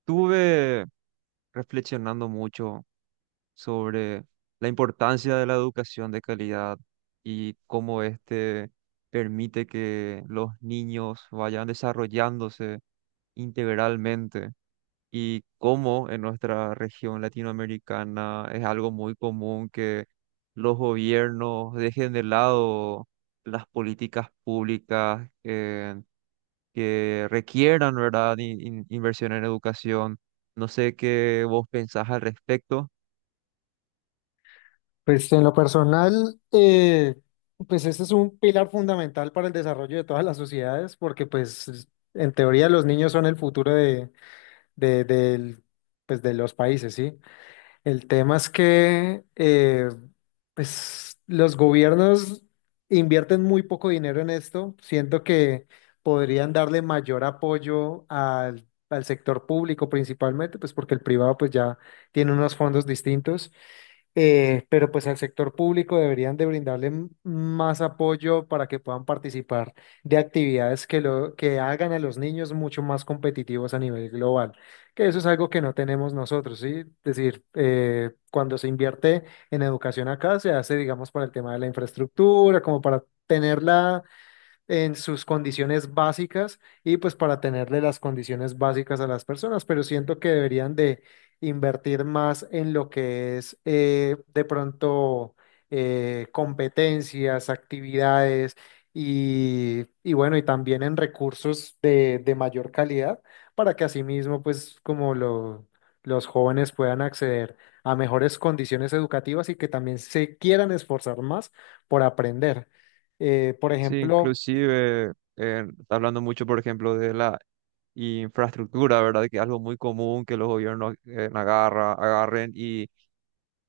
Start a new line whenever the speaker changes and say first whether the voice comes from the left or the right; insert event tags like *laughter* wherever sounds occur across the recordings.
right: Estuve reflexionando mucho sobre la importancia de la educación de calidad y cómo este permite que los niños vayan desarrollándose integralmente y cómo en nuestra región latinoamericana es algo muy común que los gobiernos dejen de lado las políticas públicas, que requieran, ¿verdad? Inversión en educación. No sé qué vos pensás al respecto.
left: Pues en lo personal, pues este es un pilar fundamental para el desarrollo de todas las sociedades, porque pues en teoría los niños son el futuro de, del- pues, de los países, ¿sí? El tema es que pues los gobiernos invierten muy poco dinero en esto, siento que podrían darle mayor apoyo al sector público principalmente, pues porque el privado pues ya tiene unos fondos distintos, pero pues al sector público deberían de brindarle más apoyo para que puedan participar de actividades que hagan a los niños mucho más competitivos a nivel global, que eso es algo que no tenemos nosotros, ¿sí? Es decir, cuando se invierte en educación acá, se hace, digamos, para el tema de la infraestructura, como para tenerla en sus condiciones básicas y pues para tenerle las condiciones básicas a las personas, pero siento que deberían de invertir más en lo que es de pronto competencias, actividades y bueno, y también en recursos de mayor calidad para que asimismo pues los jóvenes puedan acceder a mejores condiciones educativas y que también se quieran esforzar más por aprender. Por
right: Sí,
left: ejemplo,
right: inclusive, hablando mucho, por ejemplo, de la infraestructura, ¿verdad? Que es algo muy común que los gobiernos agarren y,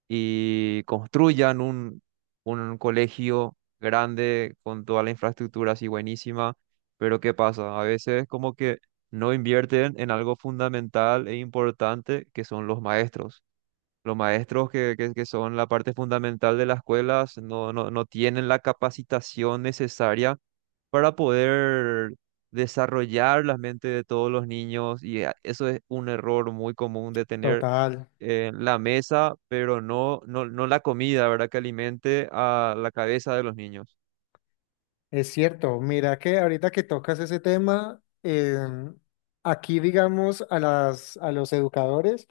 right: y construyan un colegio grande con toda la infraestructura así buenísima, pero ¿qué pasa? A veces como que no invierten en algo fundamental e importante que son los maestros. Los maestros que son la parte fundamental de las escuelas no, no, no tienen la capacitación necesaria para poder desarrollar la mente de todos los niños y eso es un error muy común de tener
left: total,
right: la mesa, pero no, no, no la comida, ¿verdad? Que alimente a la cabeza de los niños.
left: es cierto. Mira que ahorita que tocas ese tema, aquí digamos a a los educadores,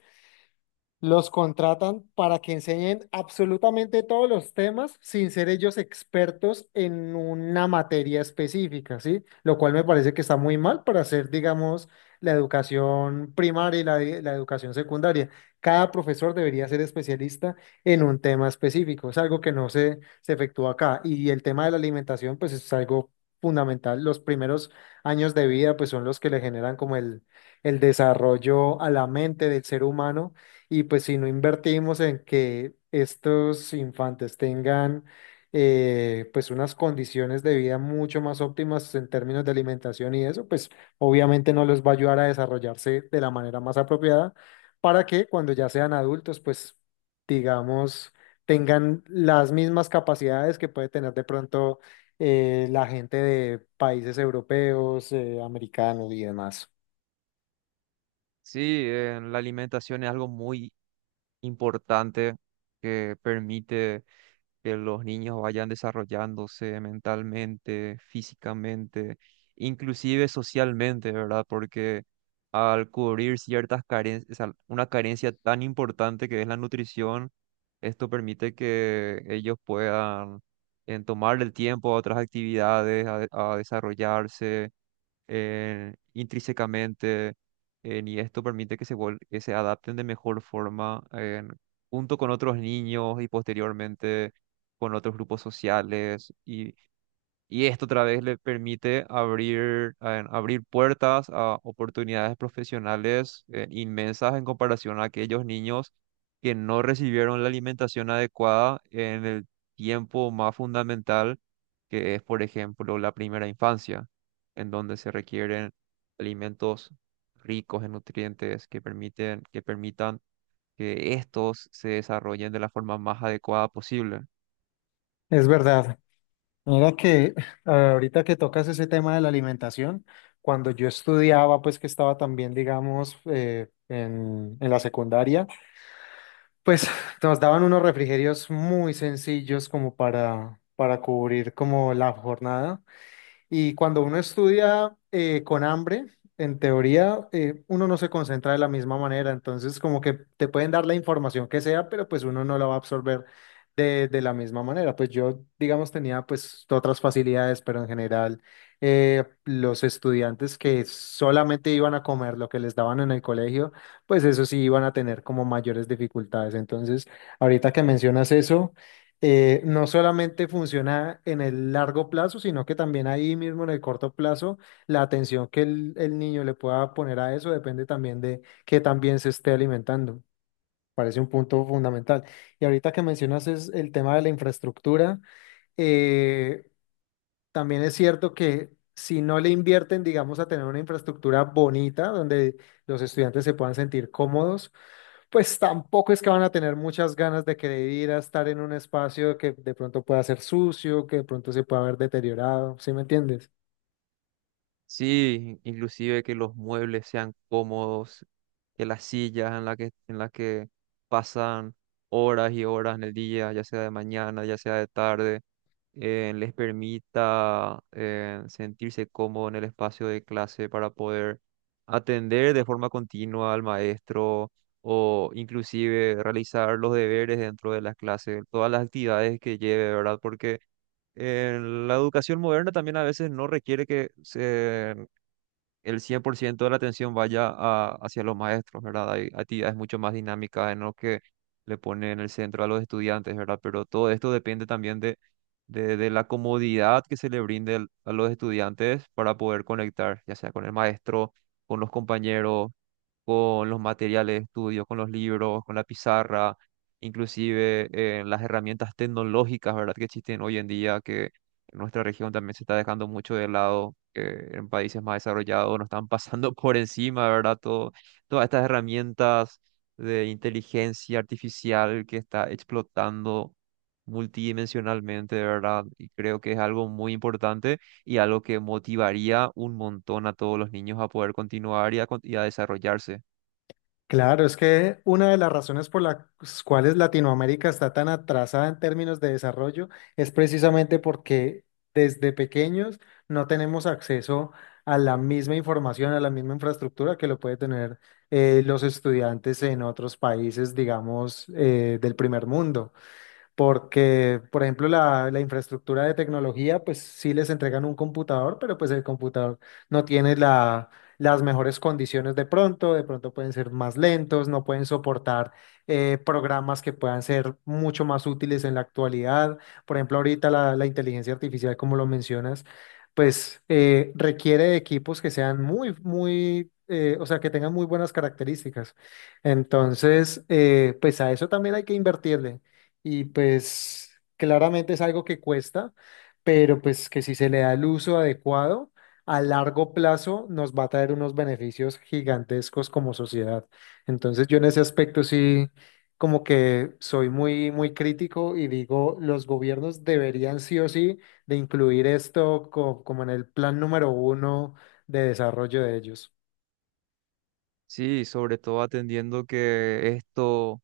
left: los contratan para que enseñen absolutamente todos los temas sin ser ellos expertos en una materia específica, ¿sí? Lo cual me parece que está muy mal para hacer, digamos, la educación primaria y la educación secundaria. Cada profesor debería ser especialista en un tema específico. Es algo que no se, se efectúa acá. Y el tema de la alimentación, pues es algo fundamental. Los primeros años de vida, pues son los que le generan como el desarrollo a la mente del ser humano, y pues si no invertimos en que estos infantes tengan, pues, unas condiciones de vida mucho más óptimas en términos de alimentación y eso, pues obviamente no les va a ayudar a desarrollarse de la manera más apropiada para que cuando ya sean adultos, pues digamos, tengan las mismas capacidades que puede tener de pronto la gente de países europeos, americanos y demás.
right: Sí, la alimentación es algo muy importante que permite que los niños vayan desarrollándose mentalmente, físicamente, inclusive socialmente, ¿verdad? Porque al cubrir ciertas carencias, una carencia tan importante que es la nutrición, esto permite que ellos puedan tomar el tiempo a otras actividades, a desarrollarse intrínsecamente y esto permite que que se adapten de mejor forma junto con otros niños y posteriormente con otros grupos sociales y esto otra vez le permite abrir puertas a oportunidades profesionales inmensas en comparación a aquellos niños que no recibieron la alimentación adecuada en el tiempo más fundamental, que es, por ejemplo, la primera infancia, en donde se requieren alimentos ricos en nutrientes que permitan que estos se desarrollen de la forma más adecuada posible.
left: Es verdad. Mira que ahorita que tocas ese tema de la alimentación, cuando yo estudiaba, pues que estaba también, digamos, en la secundaria, pues *laughs* nos daban unos refrigerios muy sencillos como para cubrir como la jornada. Y cuando uno estudia con hambre, en teoría, uno no se concentra de la misma manera. Entonces, como que te pueden dar la información que sea, pero pues uno no la va a absorber de la misma manera. Pues yo, digamos, tenía pues otras facilidades, pero en general, los estudiantes que solamente iban a comer lo que les daban en el colegio, pues eso sí iban a tener como mayores dificultades. Entonces, ahorita que mencionas eso, no solamente funciona en el largo plazo, sino que también ahí mismo en el corto plazo, la atención que el niño le pueda poner a eso depende también de que también se esté alimentando. Parece un punto fundamental. Y ahorita que mencionas es el tema de la infraestructura, eh, también es cierto que si no le invierten, digamos, a tener una infraestructura bonita donde los estudiantes se puedan sentir cómodos, pues tampoco es que van a tener muchas ganas de querer ir a estar en un espacio que de pronto pueda ser sucio, que de pronto se pueda ver deteriorado, ¿sí me entiendes?
right: Sí, inclusive que los muebles sean cómodos, que las sillas en las que pasan horas y horas en el día, ya sea de mañana, ya sea de tarde, les permita sentirse cómodo en el espacio de clase para poder atender de forma continua al maestro o inclusive realizar los deberes dentro de las clases, todas las actividades que lleve, ¿verdad? Porque la educación moderna también a veces no requiere que se el 100% de la atención vaya hacia los maestros, ¿verdad? Hay actividades mucho más dinámicas en lo que le pone en el centro a los estudiantes, ¿verdad? Pero todo esto depende también de la comodidad que se le brinde a los estudiantes para poder conectar, ya sea con el maestro, con los compañeros, con los materiales de estudio, con los libros, con la pizarra, inclusive las herramientas tecnológicas, ¿verdad? Que existen hoy en día, en nuestra región también se está dejando mucho de lado, que en países más desarrollados nos están pasando *laughs* por encima, ¿verdad? Todas estas herramientas de inteligencia artificial que está explotando multidimensionalmente, ¿verdad? Y creo que es algo muy importante y algo que motivaría un montón a todos los niños a poder continuar y a desarrollarse.
left: Claro, es que una de las razones por las cuales Latinoamérica está tan atrasada en términos de desarrollo es precisamente porque desde pequeños no tenemos acceso a la misma información, a la misma infraestructura que lo puede tener, los estudiantes en otros países, digamos, del primer mundo, porque, por ejemplo, la infraestructura de tecnología, pues sí les entregan un computador, pero pues el computador no tiene las mejores condiciones de pronto pueden ser más lentos, no pueden soportar programas que puedan ser mucho más útiles en la actualidad. Por ejemplo, ahorita la inteligencia artificial, como lo mencionas, pues requiere de equipos que sean muy, muy... o sea, que tengan muy buenas características. Entonces, pues a eso también hay que invertirle, y pues claramente es algo que cuesta, pero pues que si se le da el uso adecuado, a largo plazo nos va a traer unos beneficios gigantescos como sociedad. Entonces yo en ese aspecto sí como que soy muy muy crítico y digo, los gobiernos deberían sí o sí de incluir esto como en el plan número 1 de desarrollo de ellos.
right: Sí, sobre todo atendiendo que esto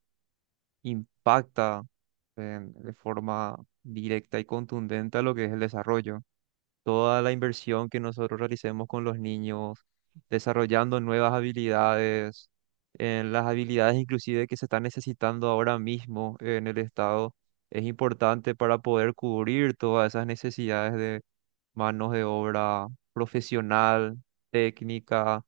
right: impacta de forma directa y contundente a lo que es el desarrollo. Toda la inversión que nosotros realicemos con los niños, desarrollando nuevas habilidades, en las habilidades inclusive que se están necesitando ahora mismo en el Estado, es importante para poder cubrir todas esas necesidades de manos de obra profesional, técnica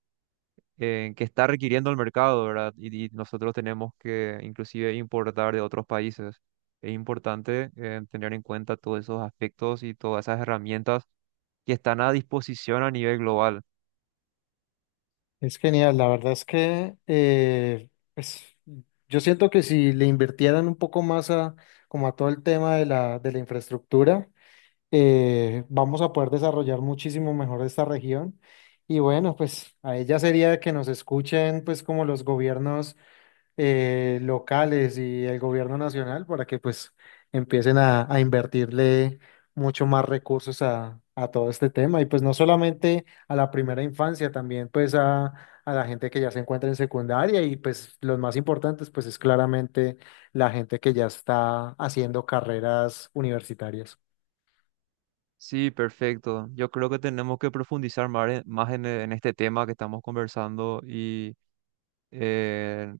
right: que está requiriendo el mercado, ¿verdad? Y nosotros tenemos que inclusive importar de otros países. Es importante tener en cuenta todos esos aspectos y todas esas herramientas que están a disposición a nivel global.
left: Es genial, la verdad es que pues, yo siento que si le invirtieran un poco más a, como a todo el tema de de la infraestructura, vamos a poder desarrollar muchísimo mejor esta región. Y bueno, pues a ella sería que nos escuchen pues como los gobiernos locales y el gobierno nacional para que pues empiecen a invertirle mucho más recursos a todo este tema, y pues no solamente a la primera infancia, también pues a la gente que ya se encuentra en secundaria y pues los más importantes pues es claramente la gente que ya está haciendo carreras universitarias.
right: Sí, perfecto. Yo creo que tenemos que profundizar en este tema que estamos conversando y eh,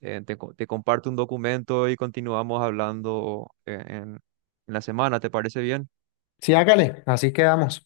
right: te comparto un documento y continuamos hablando en la semana. ¿Te parece bien?
left: Sí, hágale, así quedamos.